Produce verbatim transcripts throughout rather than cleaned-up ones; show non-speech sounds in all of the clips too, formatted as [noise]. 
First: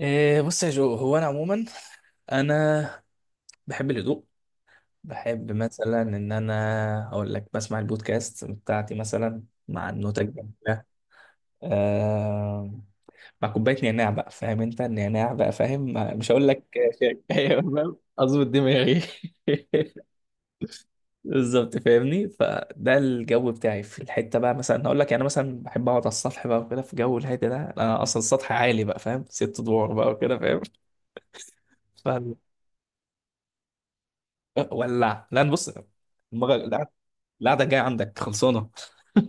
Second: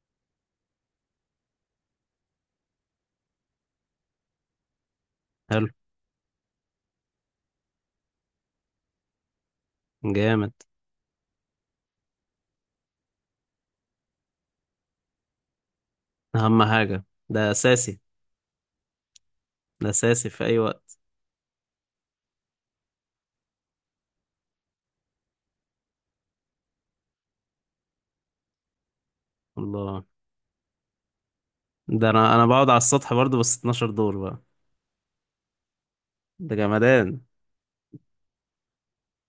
إيه، بص يا جو، هو انا عموما انا بحب الهدوء. بحب حلو. مثلا ان انا اقول لك بسمع البودكاست بتاعتي مثلا مع النوتة جامد. الجميلة آه مع كوباية نعناع بقى. فاهم انت النعناع بقى؟ فاهم. ما- مش هقول اهم لك حاجة شاي. [laughs] ده أيوة، فاهم؟ اساسي. اظبط دماغي. ده [laughs] اساسي في اي وقت. بالظبط، فاهمني؟ فده الجو بتاعي في الحته بقى. مثلا هقول لك، يعني مثلا بحب اقعد على السطح بقى وكده في جو الهادي ده. انا اصلا السطح عالي بقى، فاهم؟ ست ادوار الله. بقى وكده. ده انا فاهم؟ انا بقعد على السطح برضو، بس 12 دور بقى. ولع. لا بص، المره ده القعده جمدان. القعدة الجايه عندك خلصانه.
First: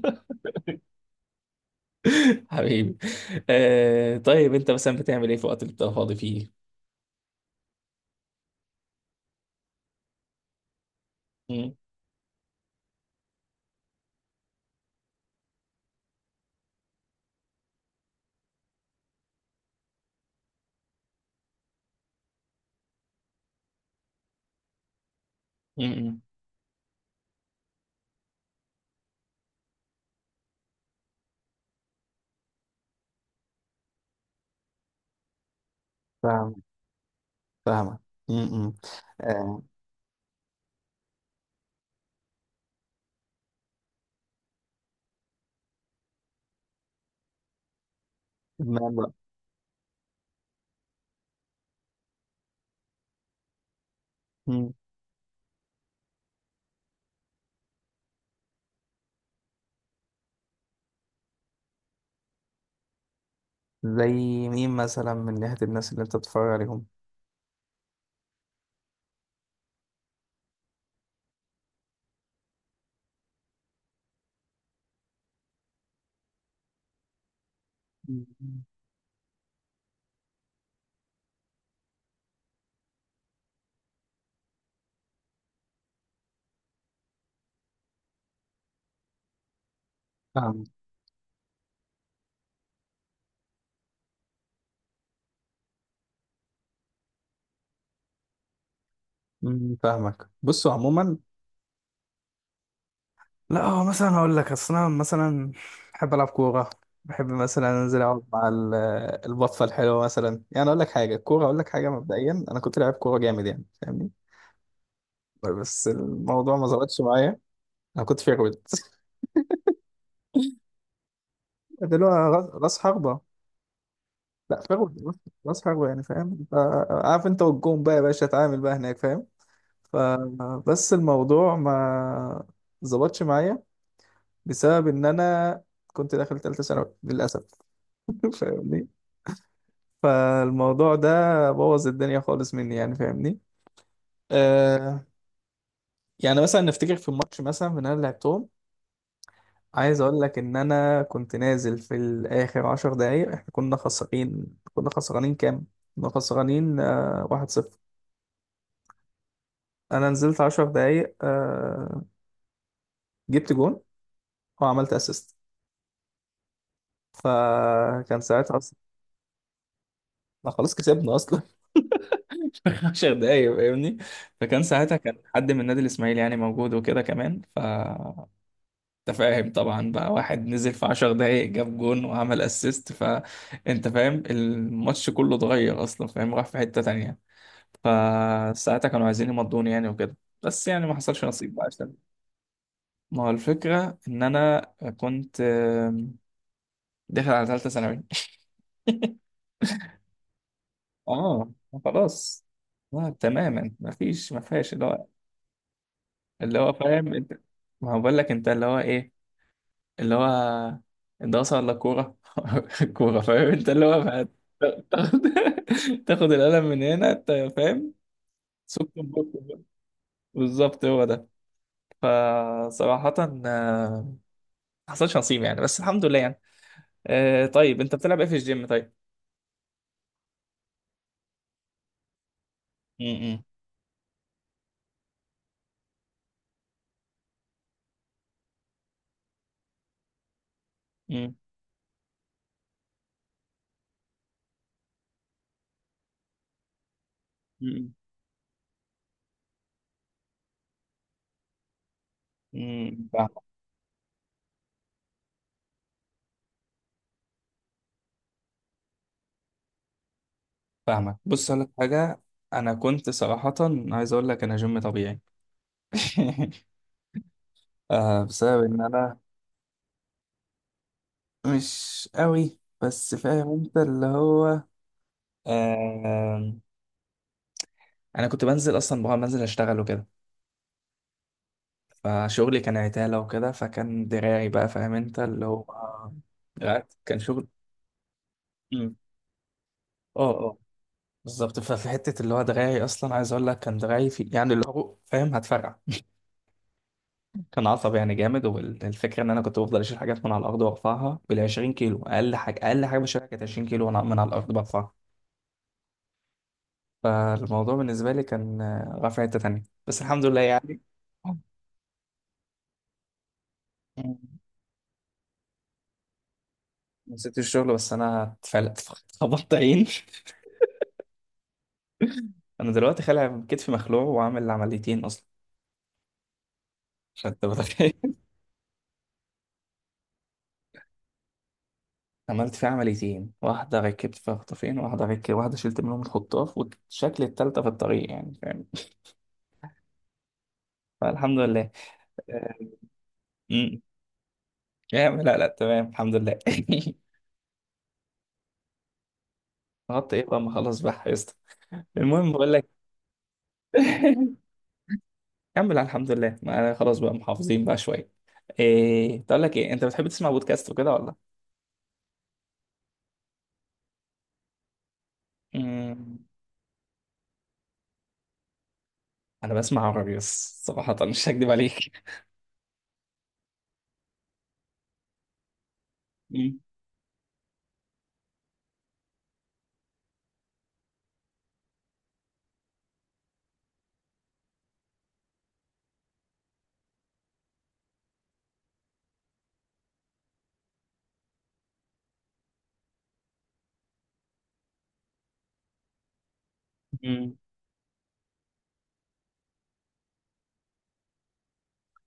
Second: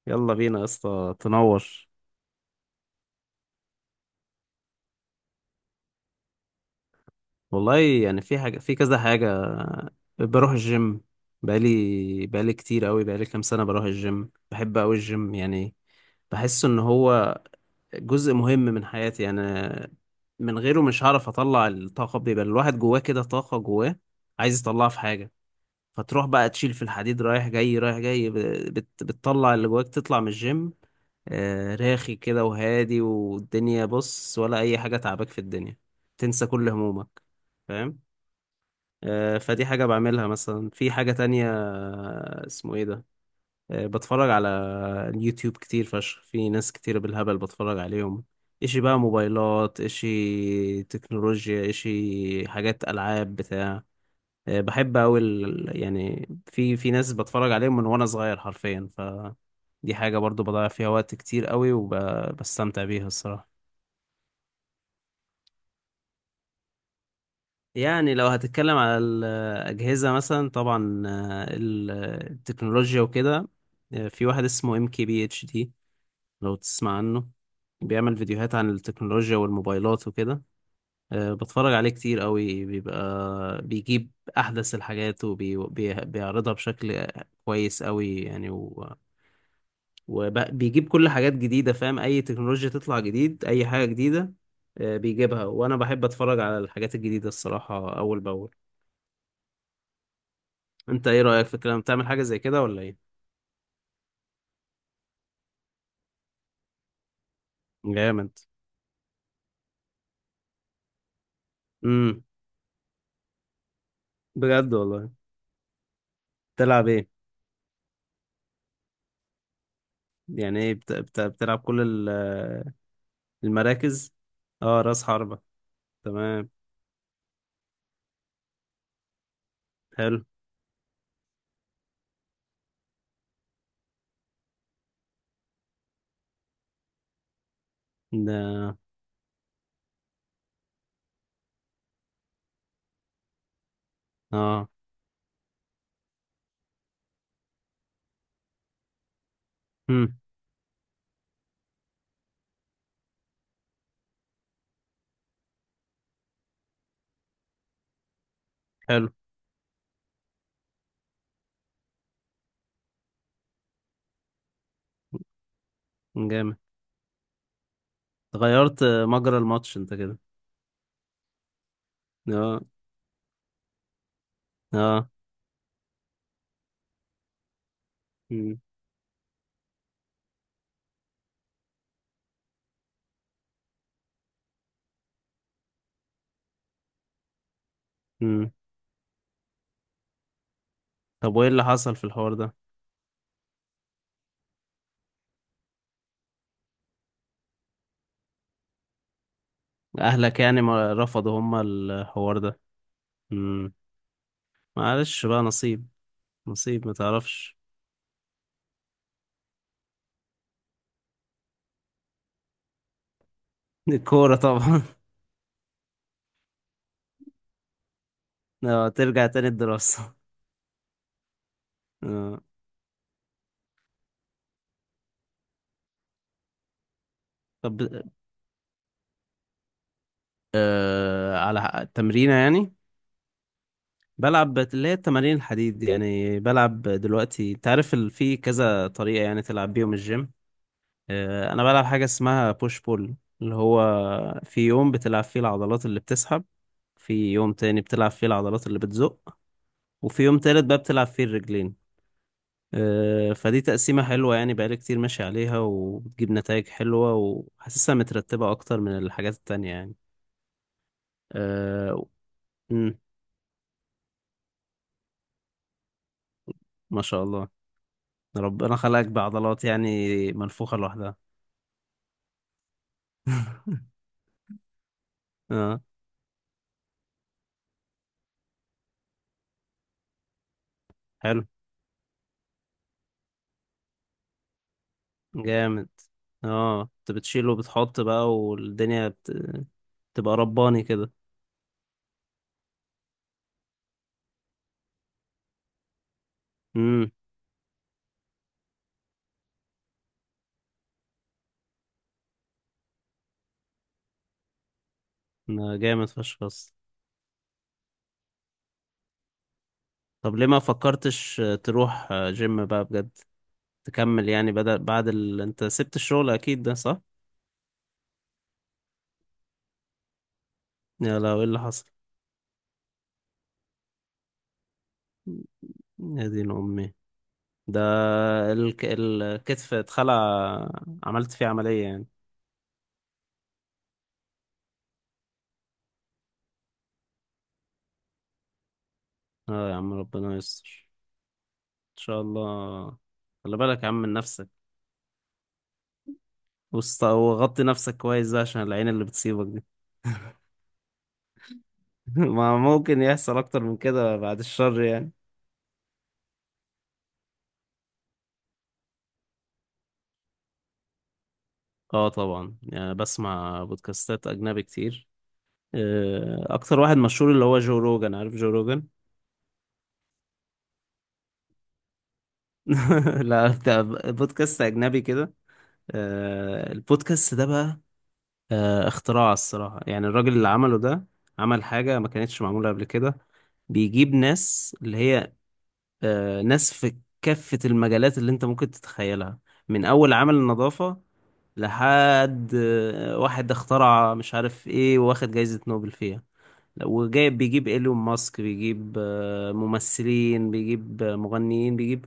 يلا بينا يا اسطى، تنور. [laughs] حبيبي. آه طيب، انت مثلا بتعمل ايه في الوقت اللي بتبقى فاضي فيه؟ والله، يعني في حاجة في كذا حاجة. بروح الجيم. مم. بقالي بقالي كتير قوي، بقالي كام سنة بروح الجيم. بحب قوي الجيم يعني. بحس ان هو جزء مهم من حياتي يعني. من غيره مش هعرف اطلع الطاقة، بيبقى الواحد جواه كده طاقة جواه عايز يطلعها في حاجة. مم. فتروح بقى تشيل في الحديد رايح جاي رايح جاي ب- بت بتطلع اللي جواك، تطلع من الجيم. آه، راخي كده وهادي، والدنيا بص، ولا أي حاجة تعباك في الدنيا. تنسى فاهم. كل همومك. فاهمة. فاهم. م- م. آه، آه، فدي حاجة بعملها، مثلا في حاجة تانية آه، اسمه ايه ده. آه، بتفرج على اليوتيوب كتير فشخ، في ناس كتير بالهبل بتفرج عليهم. اشي إدمان بقى بقى. موبايلات، اشي تكنولوجيا، اشي حاجات ألعاب بتاع. آه، م. بحب أوي ال- يعني في في ناس بتفرج عليهم من وأنا صغير حرفيا. فدي حاجة برضو بضيع فيها وقت كتير أوي وبستمتع بيها الصراحة. زي مين مثلا من ناحية الناس اللي أنت بتتفرج عليهم؟ يعني لو هتتكلم على الأجهزة مثلا، طبعا آه، ال- التكنولوجيا وكده. آه، في واحد اسمه ام كي بي اتش دي، لو تسمع عنه. بيعمل مم. فيديوهات عن التكنولوجيا والموبايلات وكده. آه، بتفرج عليه كتير قوي، بيبقى بيجيب أحدث الحاجات وبيعرضها بشكل كويس قوي يعني. فاهم. وبيجيب كل حاجات جديدة، فاهم، أي تكنولوجيا تطلع جديد، أي حاجة جديدة. آه، بيجيبها، وأنا بحب أتفرج على الحاجات الجديدة الصراحة أول بأول. م- فاهمك. بصوا أنت عموما، إيه رأيك في الكلام، بتعمل حاجة زي كده ولا إيه؟ لا، هو مثلا هقول لك، اصل انا مثلا بحب العب كوره. بحب مثلا انزل اقعد جامد. مع ال- البطفه الحلوه مثلا. يعني اقول لك حاجه، الكوره اقول لك حاجه، امم. مبدئيا انا كنت لاعب كوره جامد يعني، فاهمني؟ بجد والله. بس الموضوع ما بتلعب ظبطش إيه؟ معايا. انا كنت فيرويد. يعني إيه بت... بت... بتلعب كل [laughs] ال- دلوقتي راس آه، راس حربه. المراكز؟ لا، أه، فيرويد، رأس راس حربة. راس حربه يعني، فاهم؟ تمام. ف- عارف انت، والجون بقى يا باشا اتعامل بقى هناك، فاهم؟ حلو. فبس الموضوع ما ظبطش معايا بسبب ان انا كنت داخل ثالثه ثانوي للاسف. ده [laughs] فاهمني؟ فالموضوع ده بوظ الدنيا خالص مني يعني، فاهمني؟ أه. آه يعني مثلا نفتكر في الماتش مثلا من اللي لعبتهم، عايز امم. اقول لك ان انا كنت نازل في الاخر عشر دقايق، احنا كنا خسرانين. كنا خسرانين كام؟ كنا خسرانين آه واحد صفر. حلو. انا نزلت عشر دقايق، آه جبت جون وعملت اسيست. جامد. فكان ساعتها اصلا، غيرت آه، مجرى الماتش أنت كده. لا خلاص كسبنا اصلا. [laughs] أه. في عشر دقايق، فاهمني؟ فكان ساعتها أه. كان حد من نادي الاسماعيلي يعني موجود وكده كمان. ف امم. انت فاهم طبعا بقى، واحد نزل في عشر دقايق جاب جون وعمل اسيست، فانت فاهم الماتش كله اتغير اصلا، فاهم؟ راح في حتة تانية. امم. فساعتها كانوا عايزين يمضوني يعني وكده، بس يعني ما حصلش طب وإيه نصيب اللي بقى عشان، حصل في الحوار ده؟ ما هو الفكرة ان انا كنت آم، داخل على ثالثة ثانوي. اهلك يعني ما رفضوا اه، هما الحوار خلاص. ده. اه مم. تماما، ما فيش ما فيهاش اللي هو، معلش بقى، نصيب. اللي هو نصيب ما فاهم انت، تعرفش. ما هو بقول لك انت اللي هو ايه، اللي هو الدراسة ولا الكورة؟ الكورة. [laughs] فاهم انت اللي [laughs] هو بقى الكورة طبعا. تاخد، [laughs] تاخد القلم من هنا انت، فاهم؟ [laughs] آه، سكت بكت ترجع تاني بقى. الدراسة. بالظبط، هو ده. [laughs] آه. فصراحة آه، ما حصلش نصيب يعني، بس الحمد لله يعني. آه، طب طيب، انت بتلعب ايه في الجيم طيب؟ آه على حق- التمرينة يعني. امم. بلعب بت- اللي هي التمارين الحديد دي، يعني بلعب دلوقتي. انت عارف ال- في كذا طريقة يعني تلعب بيهم الجيم. امم. آه انا بلعب حاجة اسمها بوش بول، اللي هو في يوم بتلعب فيه العضلات اللي بتسحب، في يوم تاني امم. بتلعب فيه العضلات اللي بتزق، وفي يوم تالت بقى بتلعب فيه الرجلين. امم آه، فاهمك. فدي تقسيمة حلوة يعني، بقالي كتير ماشي عليها، وبتجيب نتائج حلوة، وحاسسها مترتبة أكتر من الحاجات التانية يعني. فاهمك، بص اقول لك أه. حاجة، انا مم. كنت صراحة، عايز اقول لك انا جيم طبيعي. [laughs] ما شاء الله. آه بسبب ربنا ان خلقك انا بعضلات يعني منفوخة لوحدها. مش قوي بس، فاهم انت [laughs] اللي هو؟ اه. آه، انا كنت بنزل اصلا بقى، بنزل اشتغل وكده، حلو. فشغلي كان عتالة وكده، فكان دراعي بقى فاهم انت اللي هو، جامد. اه، دراعي انت كان شغل. بتشيل وبتحط بقى، مم. والدنيا بت... اه تبقى اه، رباني كده. بالظبط. ففي حتة اللي هو دراعي، اصلا عايز اقول لك كان دراعي في يعني اللي هو، فاهم؟ هتفرقع. امم. كان عصب يعني جامد. والفكرة ان انا كنت بفضل اشيل حاجات من على الارض وارفعها بال عشرين كيلو. اقل حاجة اقل حاجة بشيلها كانت عشرين كيلو وانا من على الارض برفعها. ما جامد فشخ بس. فالموضوع بالنسبة لي كان، آه، رافع حتة تانية بس، الحمد طب لله ليه ما يعني. فكرتش تروح جيم بقى بجد، تكمل يعني، بدل بعد ال... انت سبت الشغل اكيد ده صح. نسيت الشغل بس انا اتفلت. [laughs] خبطت عين. يا، لو ايه اللي حصل. انا دلوقتي خالع كتفي، مخلوع، وعامل عمليتين اصلا يا دين امي. عشان انت ده متخيل. [laughs] الك... الكتف اتخلع، عملت فيه عملية يعني. عملت فيه عمليتين، واحده ركبت فيها خطافين، واحده ركبت، واحده شلت منهم الخطاف، والشكل التالتة في الطريق يعني، فاهم؟ اه يا عم، ربنا يستر. فالحمد لله. ان شاء آه، الله. خلي أمم. بالك يا عم من نفسك. يا عم، لا لا، تمام الحمد لله. [laughs] وست- وغطي نفسك كويس بقى عشان العين اللي بتصيبك دي. خبطت ايه بقى، ما خلاص بقى حفظت. [laughs] المهم بقول ما لك، ممكن يحصل اكتر من كده، بعد [laughs] الشر يعني. كمل على الحمد لله. ما أنا خلاص بقى محافظين بقى شويه. ايه، تقول لك ايه، انت بتحب تسمع بودكاست وكده ولا؟ اه طبعا، يعني بسمع بودكاستات اجنبي كتير. أمم. آه، اكتر واحد مشهور اللي هو جو روجان، عارف جو روجان. انا بسمع عربي بس صراحة، [laughs] مش هكدب عليك. [laughs] لا، بتاع بودكاست اجنبي كده. مم. آه، البودكاست ده بقى آه، اختراع الصراحة يعني. الراجل اللي عمله ده عمل حاجة ما كانتش معمولة قبل كده. بيجيب ناس اللي هي آه، ناس في كافة المجالات اللي انت ممكن تتخيلها، من أول عمل النظافة لحد آه، واحد اخترع مش عارف ايه واخد جايزة نوبل فيها. مم. وجايب بيجيب ايلون ماسك، بيجيب آه، ممثلين، بيجيب آه، مغنيين، بيجيب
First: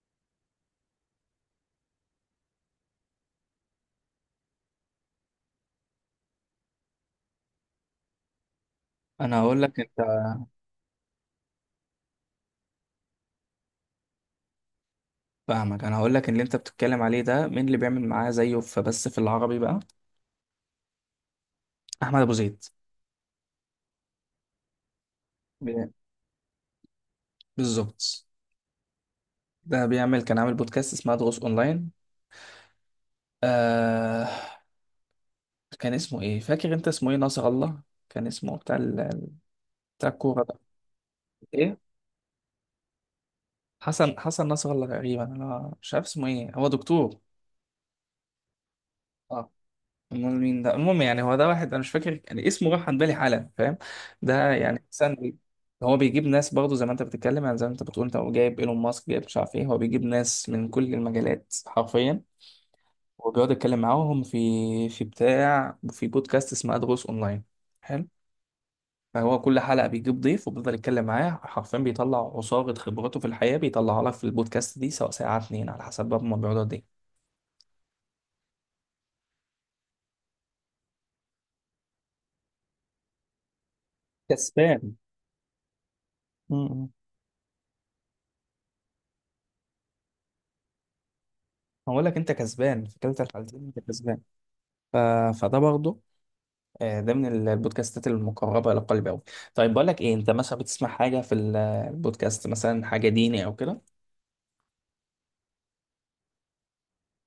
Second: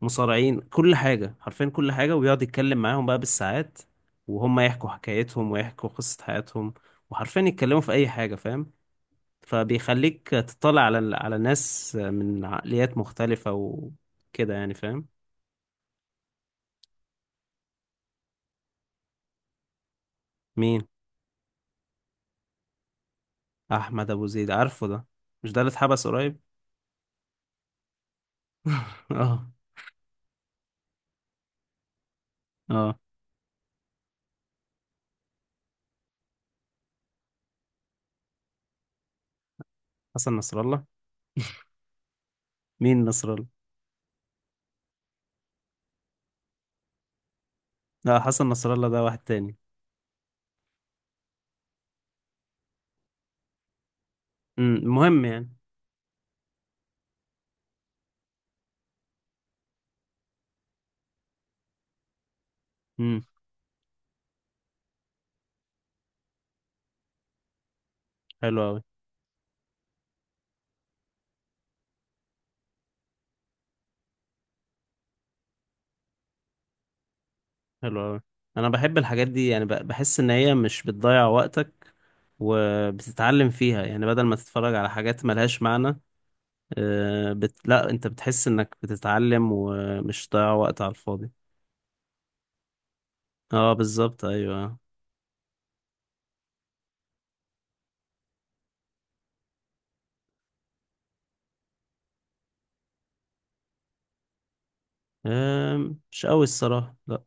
مصارعين، كل حاجة حرفيا، كل حاجة. ويقعد يتكلم معاهم بقى بالساعات، وهم يحكوا حكايتهم ويحكوا قصة حياتهم، وحرفيا يتكلموا في أي حاجة، فاهم. انا هقول لك انت، فبيخليك تطلع على على ناس من عقليات مختلفة وكده يعني، فاهم. فاهمك، انا هقول لك، اللي انت بتتكلم عليه ده، مين اللي بيعمل معاه زيه فبس في العربي بقى؟ مين؟ احمد ابو زيد. أحمد أبو زيد، عارفه ده. مش ده اللي بي- اتحبس قريب؟ بالظبط. [laughs] اه. ده بيعمل، كان عامل بودكاست اسمها دروس اونلاين. اه، آه كان اسمه ايه، فاكر انت اسمه ايه؟ ناصر الله. كان اسمه بتاع ال... بتاع حسن الكورة نصر ده. الله. ايه، مين نصر الله؟ حسن حسن ناصر الله تقريبا، انا مش عارف اسمه ايه، هو دكتور. لا، حسن نصر الله ده واحد اه. تاني. امال مين ده؟ المهم يعني، هو ده واحد، انا مش فاكر يعني، اسمه راح عن بالي حالا، فاهم؟ ده أمم، يعني انسان، المهم بي- يعني. هو بيجيب ناس برضه زي ما انت بتتكلم، يعني زي ما انت بتقول انت، هو جايب ايلون ماسك، جايب مش عارف ايه، هو بيجيب ناس من كل المجالات حرفيا، امم. وبيقعد يتكلم معاهم في في بتاع في بودكاست اسمه ادغوس اونلاين. حلو. حلو أوي. فهو كل حلقه بيجيب ضيف وبيفضل يتكلم معاه حرفيا، بيطلع عصاره خبراته في الحياه، بيطلعها لك في البودكاست دي، سواء ساعه اتنين على حسب بقى هما بيقعدوا قد ايه. حلو أوي، أنا بحب الحاجات دي يعني. ب- بحس إن هي مش بتضيع وقتك وبتتعلم فيها يعني، بدل ما تتفرج على كسبان. حاجات ملهاش معنى. م- م. آه، بت... لا، أنت بتحس إنك بتتعلم، ومش ضيع وقت على الفاضي. هقول لك انت كسبان، في كلتا الحالتين اه انت كسبان. بالظبط، أيوه. ف... فده برضه، آه، ده من ال- البودكاستات المقربة إلى قلبي أوي. طيب، بقول لك إيه، أنت مثلا بتسمع حاجة في ال- البودكاست مثلا حاجة ديني أو كده؟ آم، مش أوي الصراحة، لا.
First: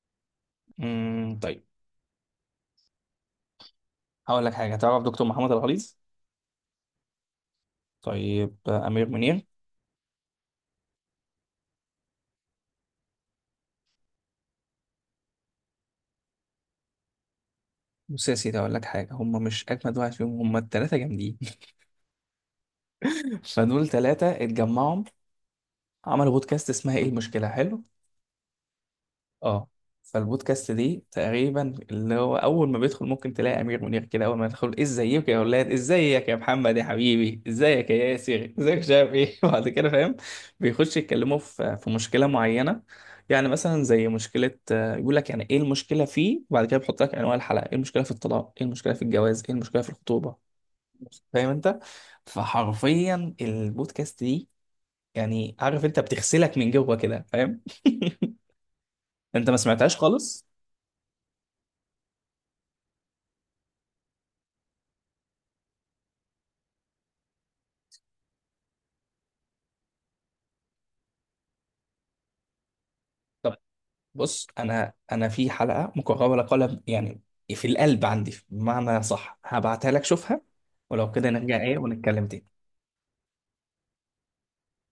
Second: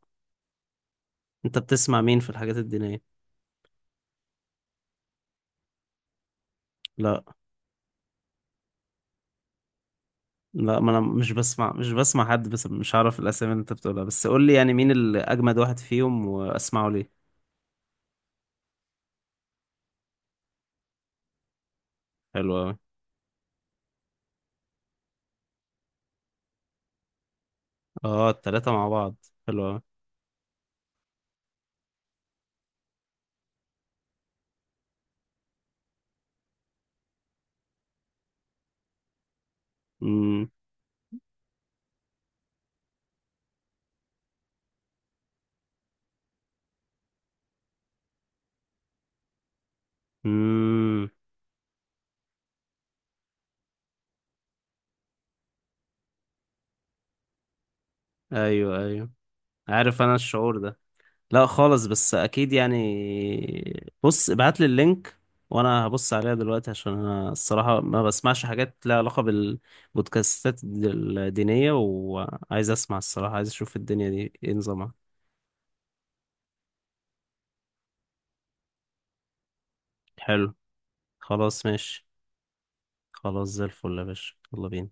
امم أنت طيب. بتسمع مين في الحاجات الدينية؟ هقول لك حاجة، تعرف دكتور محمد الغليظ؟ لا طيب، آه، أمير منير؟ لا، ما أنا مش بسمع مش بسمع حد، بس مش عارف الأسامي اللي أنت بتقولها. بس قول لي يعني مين الأجمد واحد فيهم وأسمعه ليه. بص يا سيدي، هقول لك حاجة، هم مش أجمد واحد فيهم، هم التلاتة جامدين. حلو أوي. [laughs] فدول تلاتة اتجمعوا عملوا بودكاست اسمها إيه المشكلة، حلو. اه، التلاتة مع بعض. اه. حلو فالبودكاست دي تقريبا اللي هو، اول ما بيدخل ممكن تلاقي امير منير كده، اول ما يدخل: ازيك يا اولاد، ازيك يا محمد يا حبيبي، ازيك يا ياسر، ازيك مش عارف ايه. [laughs] وبعد كده، فاهم، أوي. بيخش يتكلموا في في مشكله معينه. يعني مثلا زي مشكله، آه، يقول لك يعني ايه المشكله فيه، وبعد كده بيحط لك انواع الحلقه: ايه المشكله في الطلاق، ايه المشكله في الجواز، ايه المشكله في الخطوبه. امم. فاهم انت؟ فحرفيا البودكاست دي، يعني عارف انت، بتغسلك من جوه كده، فاهم؟ ايوه، ايوه. [laughs] انت ما سمعتهاش عارف انا خالص؟ الشعور ده. لا خالص، بس اكيد يعني، بص ابعت لي اللينك وانا هبص عليها دلوقتي، عشان انا الصراحه ما بسمعش حاجات لها علاقه بالبودكاستات الدينيه، وعايز اسمع الصراحه، عايز اشوف الدنيا دي بص، ايه انا نظامها. انا في حلقه مكرره قلم يعني، في القلب عندي بمعنى صح، هبعتها لك شوفها. حلو. ولو كده نرجع خلاص ايه ماشي. ونتكلم تاني. خلاص، زي الفل يا باشا، يلا بينا.